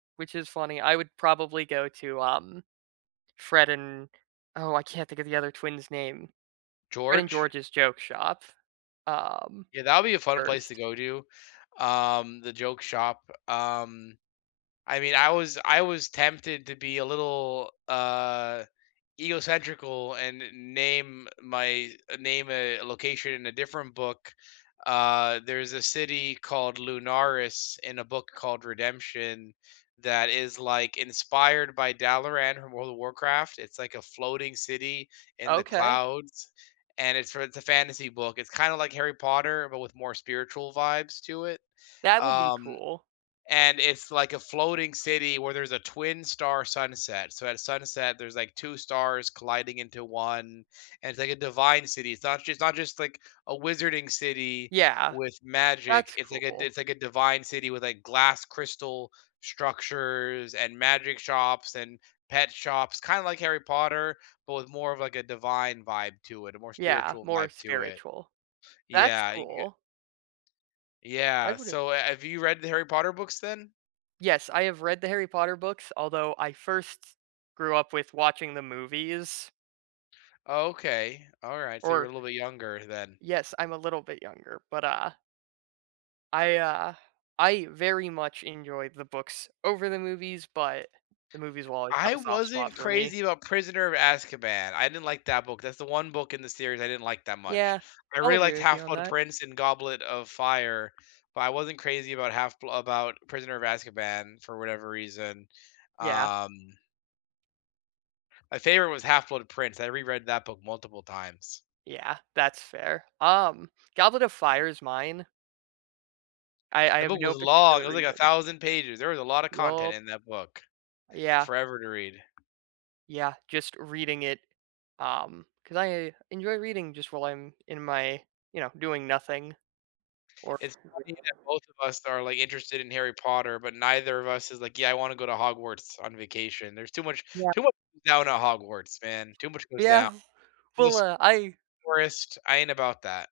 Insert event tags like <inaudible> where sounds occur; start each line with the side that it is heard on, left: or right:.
right: Which is funny. I would probably go to, um, Fred and- Oh, I can't think of the other twin's name- Fred and
left: George?
right: George's joke shop, um,
left: Yeah, that'll be a fun place to
right: 1st.
left: go to, um, the joke shop. Um, I mean, I was I was tempted to be a little, uh, ego centrical and n name my name a location in a different book. Uh, there's a city called Lunaris in a book called Redemption that is, like, inspired by Dalaran from World of Warcraft. It's like a floating city in the
right: Okay.
left: clouds, and it's for it's a fantasy book, it's kinda like Harry Potter, but with more spiritual vibes to it.
right: That would be
left: Um,
right: cool.
left: and it's like a floating city where there's a twin star sunset. So, at sunset, there's, like, 2 stars colliding into 1, and it's like a divine city. It's not just it's not just, like, a wizarding city
right: Yeah.
left: with magic,
right: That's
left: it's like a d
right: cool.
left: it's like a divine city with, like, glass crystal structures and magic shops and pet shops, kinda like Harry Potter, but with more of, like, a divine vibe to it, a more
right: Yeah,
left: spiritual
right: more
left: vibe to it.
right: spiritual. That's
left: Yeah, you can get
right: cool. I
left: Yeah.
right: would've
left: So, ha have you read the Harry Potter books then?
right: Yes, I have read the Harry Potter books, although I first grew up with watching the movies.
left: Okay, alright. So, you're a
right: Or
left: little bit younger then.
right: Yes, I'm a little bit younger but, uh I, uh I very much enjoyed the books over the movies but the movies will always have
left: I
right: a soft spot
left: wasn't
right: for me.
left: crazy about Prisoner of Azkaban, I didn't like that book. That's the one book in the series I didn't like that much.
right: Yeah.
left: I
right: I'll
left: really
right: agree
left: liked
right: with you on
left: Half-Blood
right: that.
left: Prince and Goblet of Fire, but I wasn't crazy about Half-Bl about Prisoner of Azkaban for whatever reason.
right: Yeah.
left: Um My favorite was Half-Blood Prince, I reread that book multiple times.
right: Yeah, that's fair. Um, Goblet of Fire is mine. I I
left: That
right: have
left: book was
right: no
left: long. It
right: particular
left: was, like, a
right: reason.
left: thousand pages. There was a lotta content
right: Yep.
left: in that book; took
right: Yeah.
left: forever to read.
right: Yeah. Just reading it, um, 'cause I enjoy reading just while I'm in my you know, doing nothing. Or
left: It's funny
right: <unintelligible>
left: that both of us are, like, interested in Harry Potter, but neither of us is like, "Yeah, I wanna go to Hogwarts on vacation." There's too much
right: Yep.
left: too much down at Hogwarts, man. Too much goes down.
right: Yeah. Well,
left: Just
right: uh, I
left: forest, I ain't about that.